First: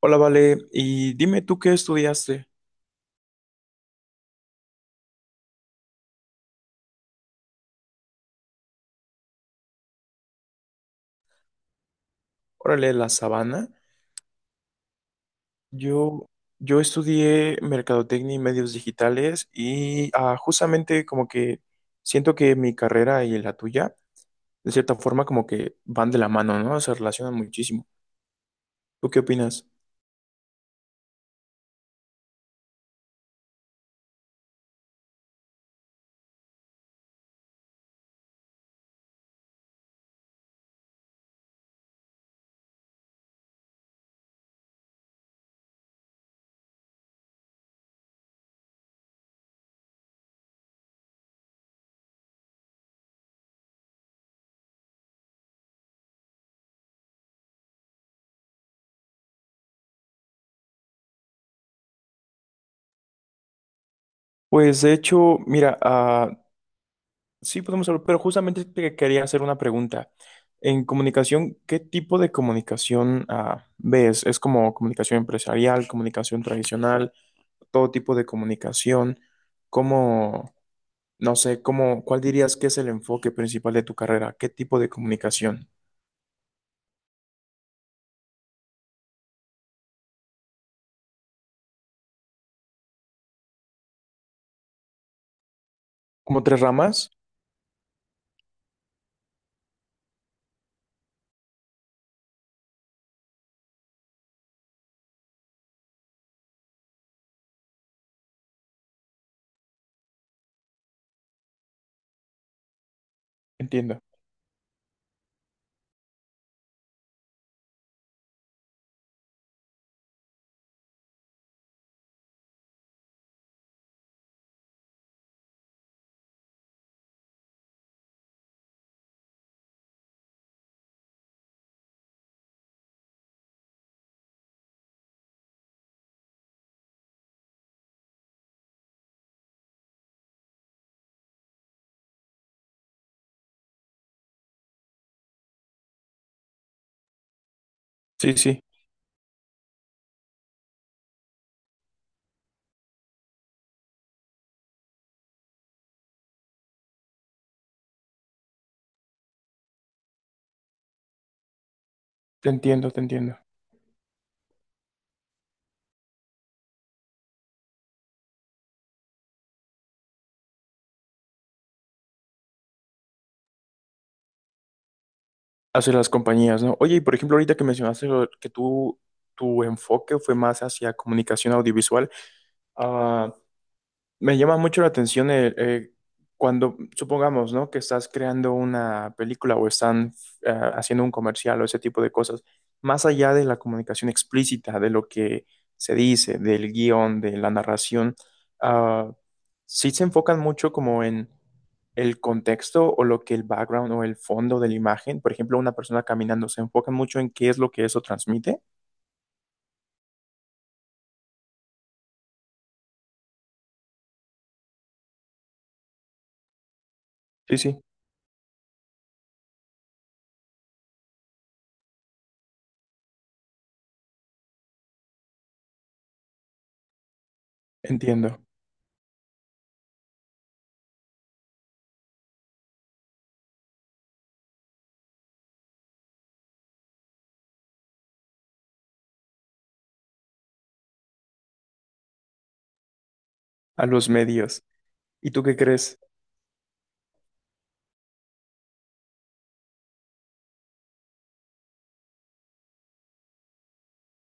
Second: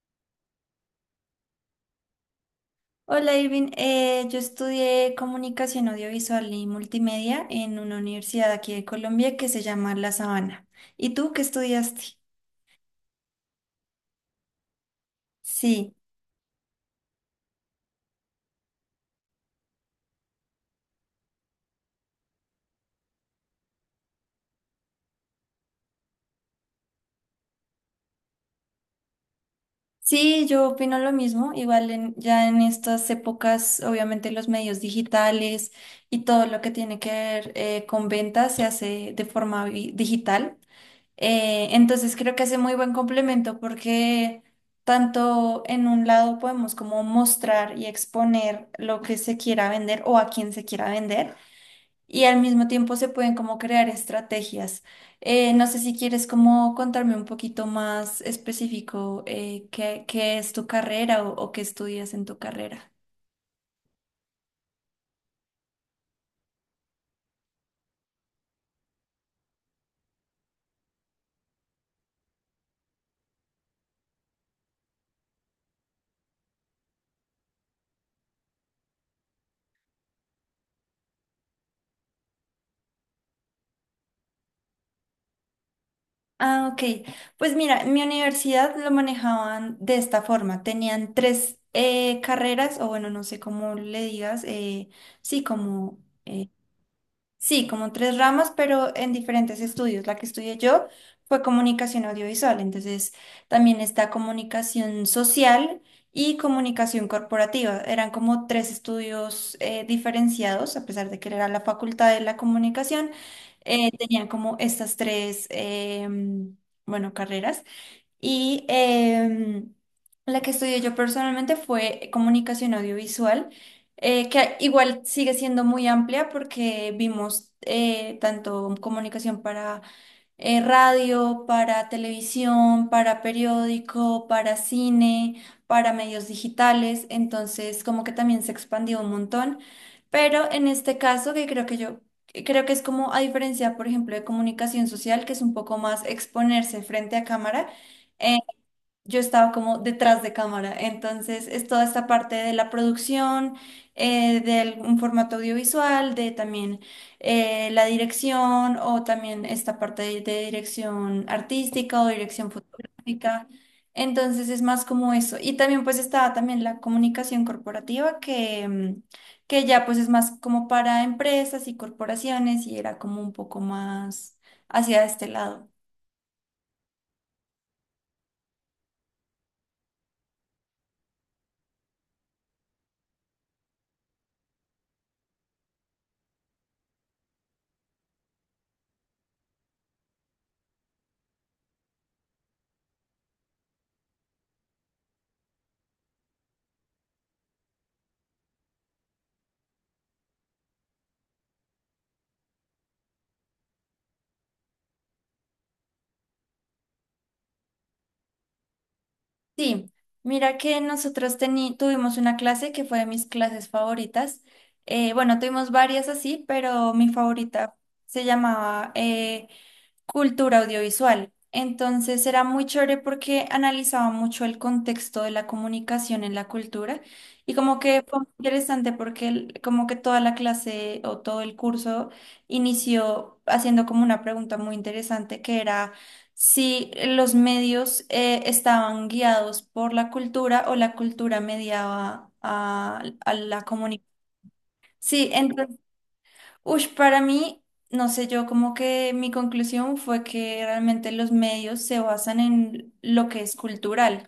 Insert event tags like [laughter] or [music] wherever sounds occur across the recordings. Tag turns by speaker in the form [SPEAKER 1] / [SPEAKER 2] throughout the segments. [SPEAKER 1] Hola, Vale, y dime tú qué estudiaste.
[SPEAKER 2] Hola Irving, yo estudié comunicación audiovisual y multimedia en una universidad aquí de Colombia que se llama La Sabana. ¿Y tú qué estudiaste?
[SPEAKER 1] Órale, la sabana.
[SPEAKER 2] Sí,
[SPEAKER 1] Yo, yo estudié mercadotecnia y medios digitales y justamente como que siento que mi carrera y la tuya, de cierta forma, como que van de la mano, ¿no? Se relacionan muchísimo. ¿Tú qué opinas?
[SPEAKER 2] sí, yo opino lo mismo. Igual ya en estas épocas, obviamente los medios digitales y todo lo que tiene que ver con ventas se hace de forma digital. Entonces creo que hace muy buen complemento porque tanto en un lado podemos como mostrar y exponer lo que se quiera vender o a quien se quiera vender, y al mismo tiempo se pueden como crear estrategias. No sé si quieres como contarme un poquito más específico qué es tu carrera o qué estudias en tu carrera.
[SPEAKER 1] Pues de hecho, mira, ah, sí podemos hablar, pero justamente te quería hacer una pregunta. En comunicación, ¿qué tipo de comunicación ves? ¿Es como comunicación empresarial, comunicación tradicional? Todo tipo de comunicación. ¿Cómo, no sé, cómo, cuál dirías que es el enfoque principal de tu carrera? ¿Qué tipo de comunicación?
[SPEAKER 2] Ah, ok. Pues mira, en mi universidad lo manejaban de esta forma. Tenían tres carreras, o bueno, no sé cómo le digas, sí, como…
[SPEAKER 1] ¿Como tres ramas?
[SPEAKER 2] Sí, como tres ramas, pero en diferentes estudios. La que estudié yo fue comunicación audiovisual, entonces también está comunicación social y comunicación corporativa. Eran como tres estudios diferenciados, a pesar de que era la facultad de la comunicación,
[SPEAKER 1] Entiendo.
[SPEAKER 2] tenían como estas tres, bueno, carreras. Y la que estudié yo personalmente fue comunicación audiovisual, que igual sigue siendo muy amplia porque vimos tanto comunicación para radio, para televisión, para periódico, para cine, para medios digitales. Entonces como que también se expandió un montón, pero en este caso que creo que es como a diferencia, por ejemplo, de comunicación social, que es un poco más exponerse frente a cámara.
[SPEAKER 1] Sí, sí,
[SPEAKER 2] Yo estaba como detrás de cámara. Entonces, es toda esta parte de la producción, de un formato audiovisual, de también la dirección, o también esta parte de dirección artística o
[SPEAKER 1] te
[SPEAKER 2] dirección
[SPEAKER 1] entiendo, te entiendo.
[SPEAKER 2] fotográfica. Entonces, es más como eso. Y también pues estaba también la comunicación corporativa que… que ya pues es más como para empresas y corporaciones, y era como un poco más hacia este lado.
[SPEAKER 1] Hacia las compañías, ¿no? Oye, y por ejemplo, ahorita que mencionaste que tú, tu enfoque fue más hacia comunicación audiovisual. Ah, Me llama mucho la atención el, cuando, supongamos, ¿no? Que estás creando una película o están haciendo un comercial o ese tipo de cosas, más allá de la comunicación explícita, de lo que se dice, del guión, de la narración, ah, sí se enfocan mucho como en el contexto o lo que el background o el fondo de la imagen, por ejemplo, una persona caminando, se enfocan mucho en qué es lo que eso transmite.
[SPEAKER 2] Sí, mira que nosotros tuvimos una clase que fue de mis clases favoritas. Bueno, tuvimos varias así, pero mi
[SPEAKER 1] Sí,
[SPEAKER 2] favorita
[SPEAKER 1] sí,
[SPEAKER 2] se llamaba cultura audiovisual. Entonces era muy chévere porque analizaba mucho el contexto de la comunicación en la cultura, y como que fue muy
[SPEAKER 1] entiendo.
[SPEAKER 2] interesante porque como que toda la clase o todo el curso inició haciendo como una pregunta muy interesante que era si los medios estaban guiados por la cultura o la cultura mediaba a la
[SPEAKER 1] A
[SPEAKER 2] comunicación.
[SPEAKER 1] los medios.
[SPEAKER 2] Sí,
[SPEAKER 1] ¿Y tú qué
[SPEAKER 2] entonces…
[SPEAKER 1] crees?
[SPEAKER 2] Uy, para mí, no sé, yo como que mi conclusión fue que realmente los medios se basan en lo que es cultural.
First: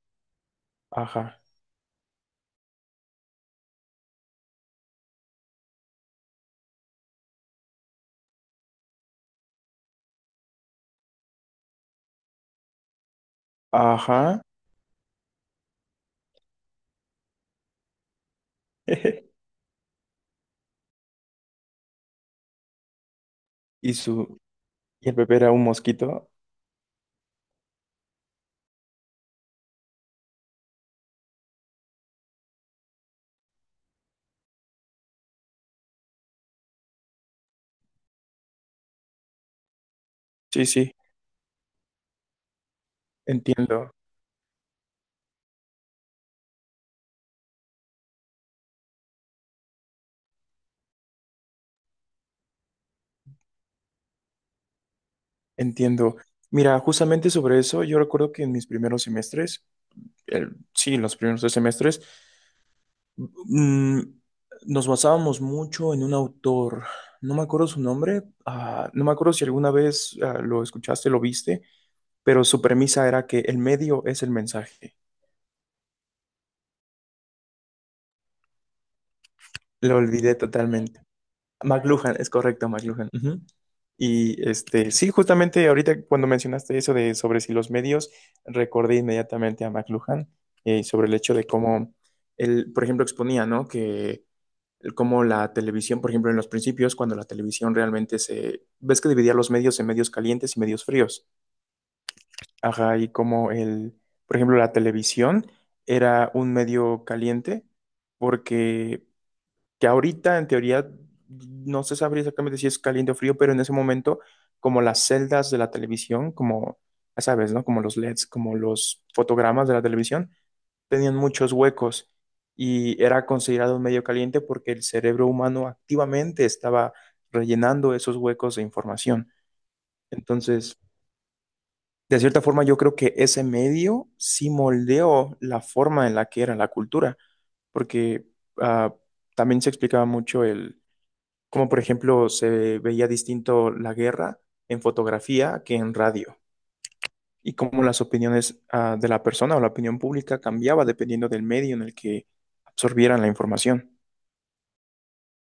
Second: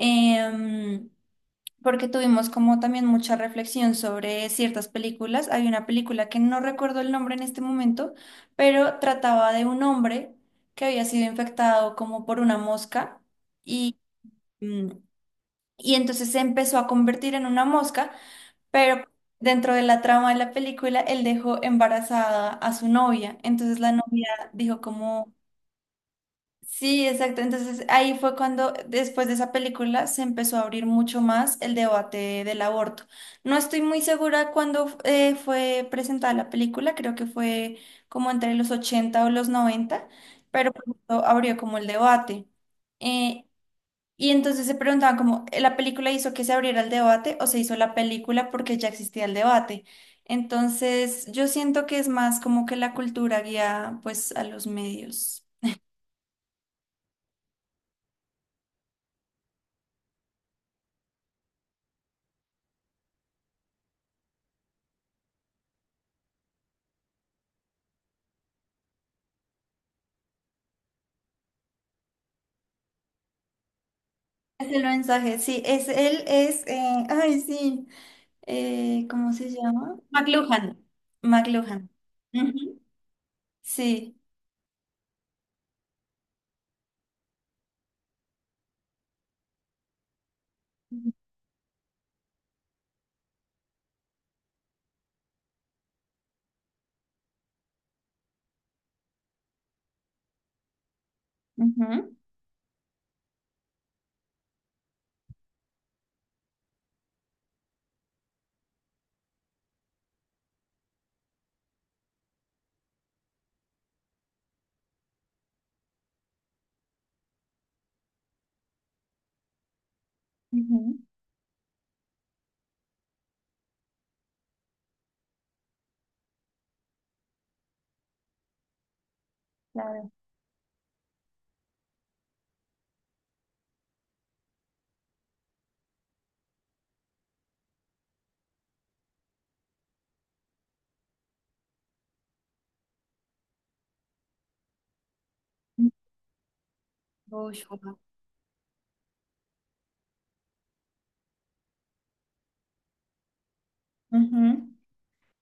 [SPEAKER 2] Em,
[SPEAKER 1] Ajá.
[SPEAKER 2] Porque tuvimos como también mucha reflexión sobre ciertas películas. Hay una película que no recuerdo el nombre en este momento, pero trataba de un hombre que había sido infectado como por una mosca y,
[SPEAKER 1] Ajá.
[SPEAKER 2] mm, y entonces se empezó a convertir en una mosca. Pero
[SPEAKER 1] [laughs]
[SPEAKER 2] dentro de la trama de la película, él dejó embarazada a su novia. Entonces la
[SPEAKER 1] Y
[SPEAKER 2] novia
[SPEAKER 1] su
[SPEAKER 2] dijo
[SPEAKER 1] y el
[SPEAKER 2] como…
[SPEAKER 1] bebé era un mosquito.
[SPEAKER 2] sí, exacto. Entonces ahí fue cuando después de esa película se empezó a abrir mucho más el debate del aborto. No estoy muy segura cuándo fue presentada la película, creo que fue como entre los 80 o los 90,
[SPEAKER 1] Sí,
[SPEAKER 2] pero
[SPEAKER 1] sí,
[SPEAKER 2] pues abrió como el debate. Eh,
[SPEAKER 1] entiendo,
[SPEAKER 2] y entonces se preguntaban como, ¿la película hizo que se abriera el debate, o se hizo la película porque ya existía el debate? Entonces, yo siento que es más como que la cultura guía pues a los medios.
[SPEAKER 1] entiendo. Mira, justamente sobre eso, yo recuerdo que en mis primeros semestres, sí, los primeros tres semestres, mm, nos basábamos mucho en un autor. No me acuerdo su nombre, ah, no me acuerdo si alguna vez lo escuchaste, lo viste, pero su premisa era que el medio es el
[SPEAKER 2] Es el
[SPEAKER 1] mensaje.
[SPEAKER 2] mensaje, sí, es él, ay, sí, ¿cómo se
[SPEAKER 1] Lo
[SPEAKER 2] llama?
[SPEAKER 1] olvidé
[SPEAKER 2] McLuhan.
[SPEAKER 1] totalmente.
[SPEAKER 2] McLuhan.
[SPEAKER 1] McLuhan, es correcto,
[SPEAKER 2] Ujú.
[SPEAKER 1] McLuhan. Ujú.
[SPEAKER 2] Sí.
[SPEAKER 1] Y este, sí, justamente ahorita cuando mencionaste eso de sobre si los medios, recordé inmediatamente a McLuhan sobre el hecho de cómo él, por ejemplo, exponía, ¿no? Que cómo la televisión, por ejemplo, en los principios, cuando la televisión realmente se, ves que dividía los medios en medios calientes y medios fríos.
[SPEAKER 2] Ujú,
[SPEAKER 1] Ajá, y como el, por ejemplo, la televisión era un medio caliente porque que ahorita en teoría no se sabría exactamente si es caliente o frío, pero en ese momento, como las celdas de la televisión, como, ya sabes, ¿no? Como los LEDs, como los fotogramas de la televisión,
[SPEAKER 2] ujú.
[SPEAKER 1] tenían muchos huecos y era considerado un medio caliente porque el cerebro humano activamente estaba rellenando esos huecos de información.
[SPEAKER 2] Claro.
[SPEAKER 1] Entonces, de cierta forma, yo creo que ese medio sí moldeó la forma en la que era la cultura, porque ah, también se explicaba mucho el como por ejemplo se veía distinto la guerra en fotografía que en radio, y
[SPEAKER 2] Ush.
[SPEAKER 1] cómo las opiniones de la persona o la opinión pública cambiaba dependiendo del medio en el que absorbieran la información.
[SPEAKER 2] Ujú.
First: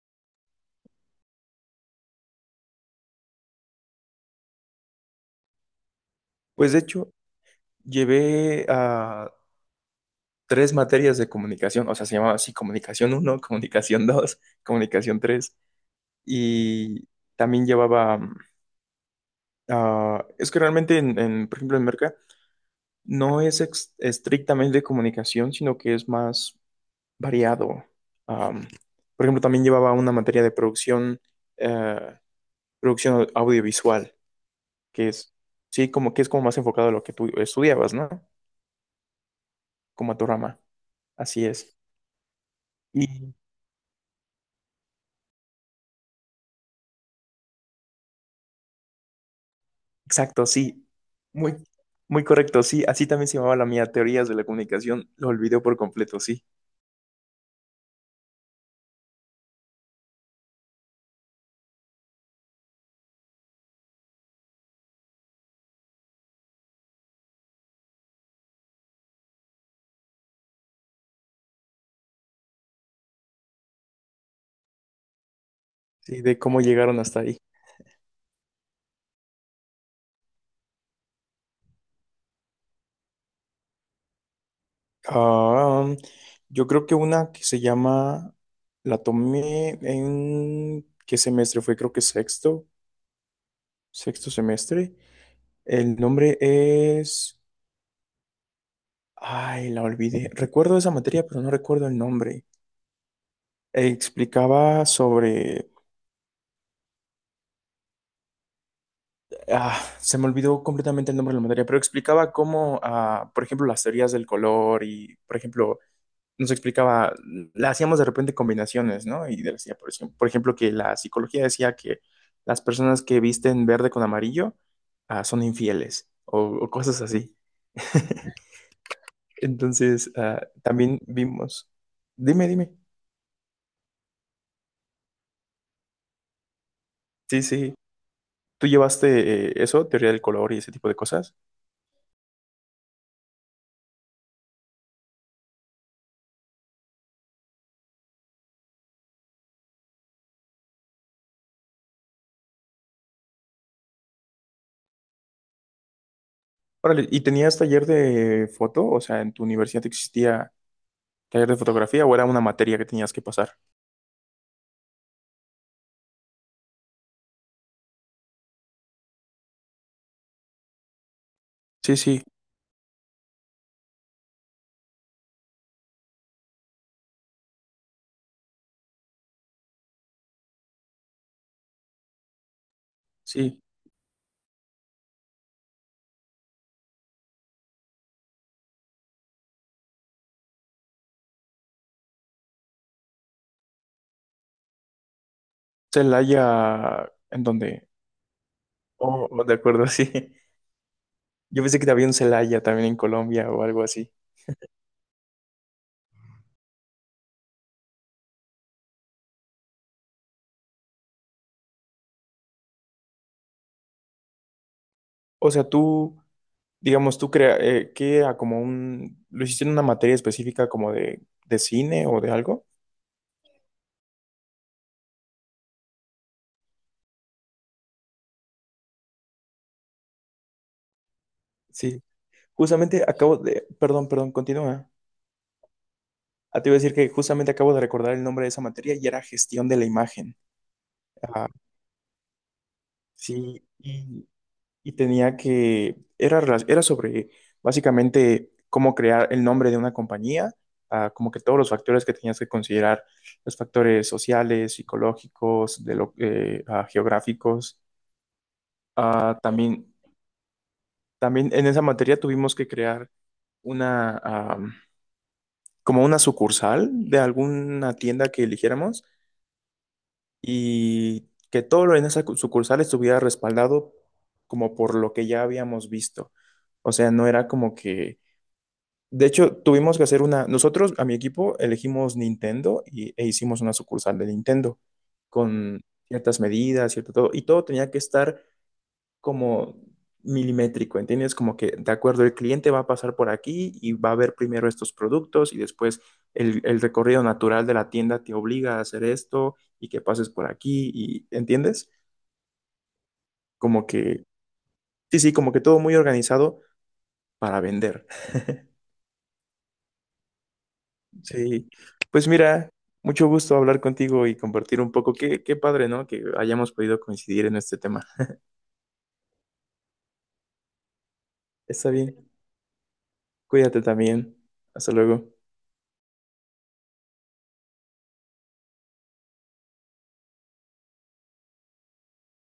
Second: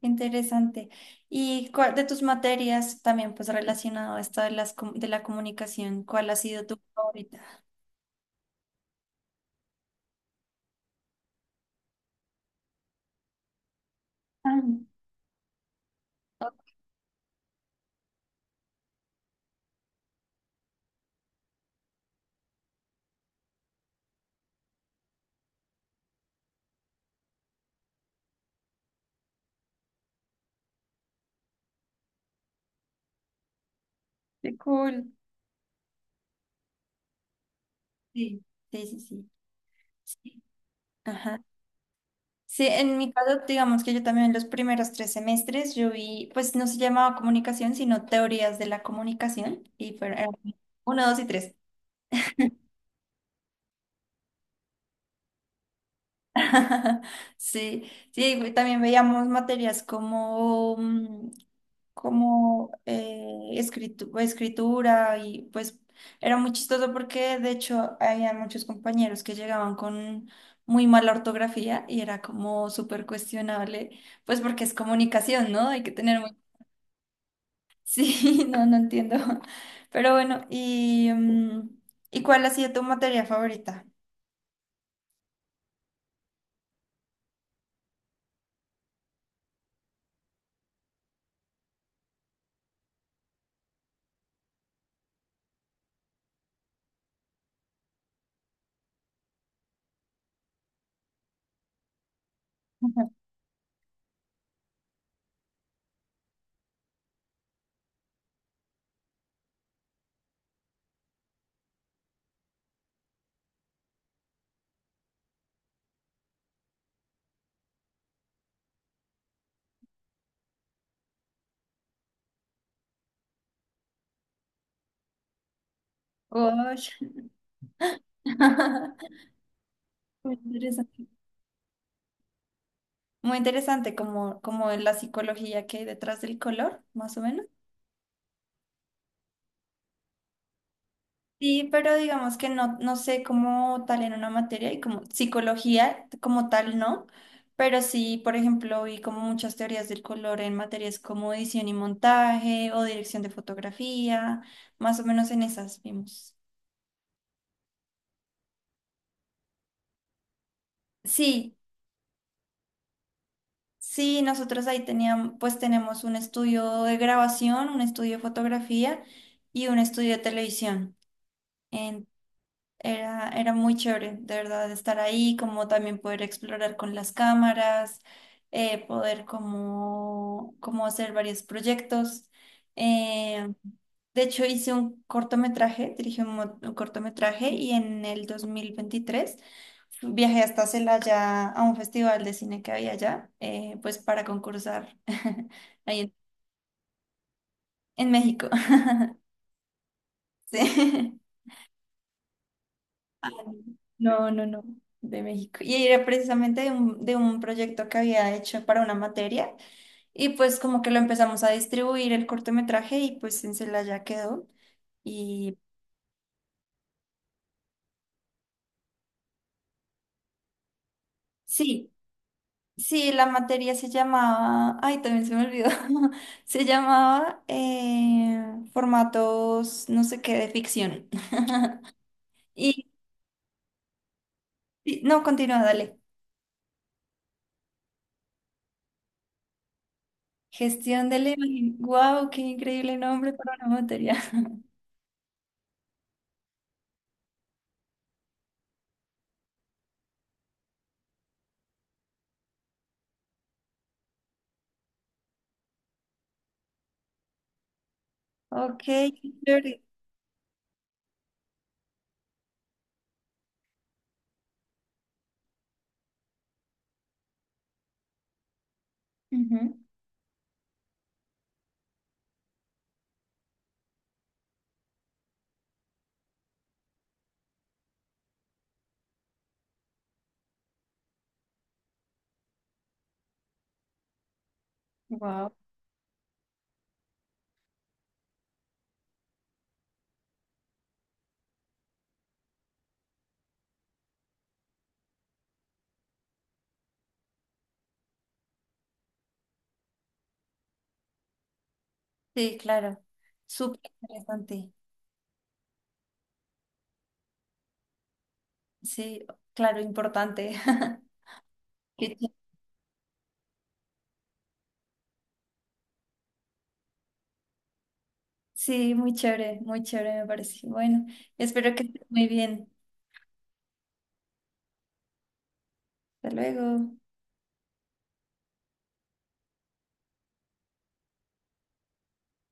[SPEAKER 2] Interesante. De tus materias también, pues relacionado a esto de de la comunicación, ¿cuál ha sido
[SPEAKER 1] Pues
[SPEAKER 2] tu
[SPEAKER 1] de hecho,
[SPEAKER 2] favorita?
[SPEAKER 1] llevé a tres materias de comunicación, o sea, se llamaba así comunicación uno [laughs] comunicación 2
[SPEAKER 2] Ah,
[SPEAKER 1] comunicación 3
[SPEAKER 2] oh,
[SPEAKER 1] y también llevaba, mm, ah, es que realmente, por ejemplo, en Merca, no es estrictamente de comunicación, sino que es más variado. Am, por ejemplo, también llevaba una materia de producción, eh, producción audiovisual,
[SPEAKER 2] qué
[SPEAKER 1] que
[SPEAKER 2] cool.
[SPEAKER 1] es, sí, como que es como más enfocado a lo que tú estudiabas, ¿no?
[SPEAKER 2] Sí, sí.
[SPEAKER 1] Como a tu
[SPEAKER 2] Sí.
[SPEAKER 1] rama.
[SPEAKER 2] Ajá.
[SPEAKER 1] Así es.
[SPEAKER 2] Sí, en mi
[SPEAKER 1] Y
[SPEAKER 2] caso, digamos que yo también los primeros tres semestres yo vi, pues no se llamaba comunicación, sino teorías de la comunicación, y fueron eran
[SPEAKER 1] exacto, sí.
[SPEAKER 2] uno, dos y tres.
[SPEAKER 1] Muy, muy correcto, sí. Así también se llamaba la mía, teorías de la comunicación. Lo olvidé por completo, sí.
[SPEAKER 2] [laughs] Sí, sí, güey, también veíamos materias como, como pues, escritura. Y pues era muy chistoso porque de hecho había muchos compañeros que llegaban con muy mala ortografía, y era como súper cuestionable, pues porque es comunicación, ¿no? Hay que tener
[SPEAKER 1] Sí,
[SPEAKER 2] muy…
[SPEAKER 1] de cómo
[SPEAKER 2] [laughs]
[SPEAKER 1] llegaron hasta ahí.
[SPEAKER 2] Sí, no, no entiendo. [laughs] Pero bueno, ¿y, y cuál ha sido tu materia favorita?
[SPEAKER 1] Ah, yo creo que una que se llama, la tomé en, ¿qué semestre fue? Creo que sexto semestre. El nombre es... Ay, la olvidé. Recuerdo esa materia, pero no recuerdo el nombre.
[SPEAKER 2] [laughs]
[SPEAKER 1] Explicaba sobre... Ah, se me olvidó completamente el nombre de la materia, pero explicaba cómo, ah, por ejemplo, las teorías del color y, por ejemplo, nos explicaba, la hacíamos de repente combinaciones, ¿no? Y decía, por ejemplo, que la psicología decía que las personas que visten verde con amarillo, ah, son infieles o cosas
[SPEAKER 2] Uy.
[SPEAKER 1] así. [laughs]
[SPEAKER 2] [laughs]
[SPEAKER 1] Entonces,
[SPEAKER 2] Muy
[SPEAKER 1] ah, también
[SPEAKER 2] interesante.
[SPEAKER 1] vimos. Dime, dime.
[SPEAKER 2] Muy interesante, como como en la psicología que hay detrás del color, más o
[SPEAKER 1] Sí,
[SPEAKER 2] menos.
[SPEAKER 1] sí. ¿Tú llevaste eso, teoría del color y ese tipo de cosas?
[SPEAKER 2] Sí, pero digamos que no, no sé cómo tal en una materia, y como psicología como tal no, pero sí, por ejemplo, vi como muchas teorías del color en materias como edición y montaje o dirección de fotografía, más o menos en esas vimos.
[SPEAKER 1] Órale, ¿y tenías taller de foto? O sea, ¿en tu universidad existía taller de
[SPEAKER 2] Sí,
[SPEAKER 1] fotografía o era una materia que tenías que pasar?
[SPEAKER 2] sí, nosotros ahí teníamos, pues tenemos un estudio de grabación, un estudio de fotografía y un estudio de televisión.
[SPEAKER 1] Sí, sí,
[SPEAKER 2] Era, era muy chévere, de verdad, estar ahí, como también poder explorar con las cámaras, poder como, como hacer varios proyectos. Eh,
[SPEAKER 1] sí.
[SPEAKER 2] de hecho, hice un cortometraje, dirigí un, un cortometraje, y en el 2023 viajé hasta Celaya a un festival de cine que había allá, pues para concursar [laughs] ahí en,
[SPEAKER 1] Celaya, ¿en dónde?
[SPEAKER 2] en México. [laughs]
[SPEAKER 1] Oh, oh, de acuerdo, [laughs] sí.
[SPEAKER 2] Sí.
[SPEAKER 1] Yo pensé que había un Celaya también en Colombia o algo así.
[SPEAKER 2] No, no, no, de México. Y era precisamente de un proyecto que había hecho para una materia, y pues como que lo empezamos a distribuir el cortometraje, y pues en… ya quedó.
[SPEAKER 1] O
[SPEAKER 2] Y
[SPEAKER 1] sea, tú, digamos, ¿qué era como un, lo hiciste en una materia específica como de
[SPEAKER 2] sí,
[SPEAKER 1] cine o de algo?
[SPEAKER 2] sí, la materia se llamaba, ay, también se me olvidó, [laughs] se llamaba formatos, no sé qué, de ficción. [laughs]
[SPEAKER 1] Sí.
[SPEAKER 2] Y
[SPEAKER 1] Justamente acabo de, perdón, perdón, continúa.
[SPEAKER 2] no, continúa, dale.
[SPEAKER 1] Ah, te iba a decir que justamente acabo de recordar el nombre de esa materia y era gestión de la imagen.
[SPEAKER 2] Gestión de la
[SPEAKER 1] Ah,
[SPEAKER 2] imagen. Wow, qué increíble nombre para
[SPEAKER 1] sí,
[SPEAKER 2] una materia. [laughs]
[SPEAKER 1] y tenía que, era, era sobre básicamente cómo crear el nombre de una compañía, ah, como que todos los factores que tenías que considerar, los factores sociales, psicológicos, de lo, ah, geográficos.
[SPEAKER 2] Ok, qué
[SPEAKER 1] Ah,
[SPEAKER 2] chévere.
[SPEAKER 1] también, también en esa materia tuvimos que crear una, ah, como una sucursal de alguna tienda que eligiéramos. Y que todo lo en esa sucursal estuviera respaldado como por lo que ya habíamos visto. O sea, no era como que... De hecho, tuvimos que hacer una... Nosotros, a mi equipo, elegimos Nintendo y, e hicimos una sucursal de Nintendo
[SPEAKER 2] Wow.
[SPEAKER 1] con ciertas medidas, cierto todo. Y todo tenía que estar como milimétrico, ¿entiendes? Como que, de acuerdo, el cliente va a pasar por aquí y va a ver primero estos productos y después el recorrido natural de la tienda te obliga a hacer esto y que pases por aquí y, ¿entiendes?
[SPEAKER 2] Sí, claro. Súper
[SPEAKER 1] Como que,
[SPEAKER 2] interesante.
[SPEAKER 1] sí, sí, como que todo muy organizado para vender.
[SPEAKER 2] Sí, claro, importante. [laughs]
[SPEAKER 1] Sí,
[SPEAKER 2] Qué
[SPEAKER 1] pues
[SPEAKER 2] chi-
[SPEAKER 1] mira, mucho gusto hablar contigo y compartir un poco. Qué, qué padre, ¿no? Que hayamos podido coincidir en este tema.
[SPEAKER 2] Sí, muy chévere me parece. Bueno, espero que
[SPEAKER 1] Está
[SPEAKER 2] estés
[SPEAKER 1] bien,
[SPEAKER 2] muy bien.
[SPEAKER 1] cuídate también. Hasta luego.
[SPEAKER 2] Hasta luego.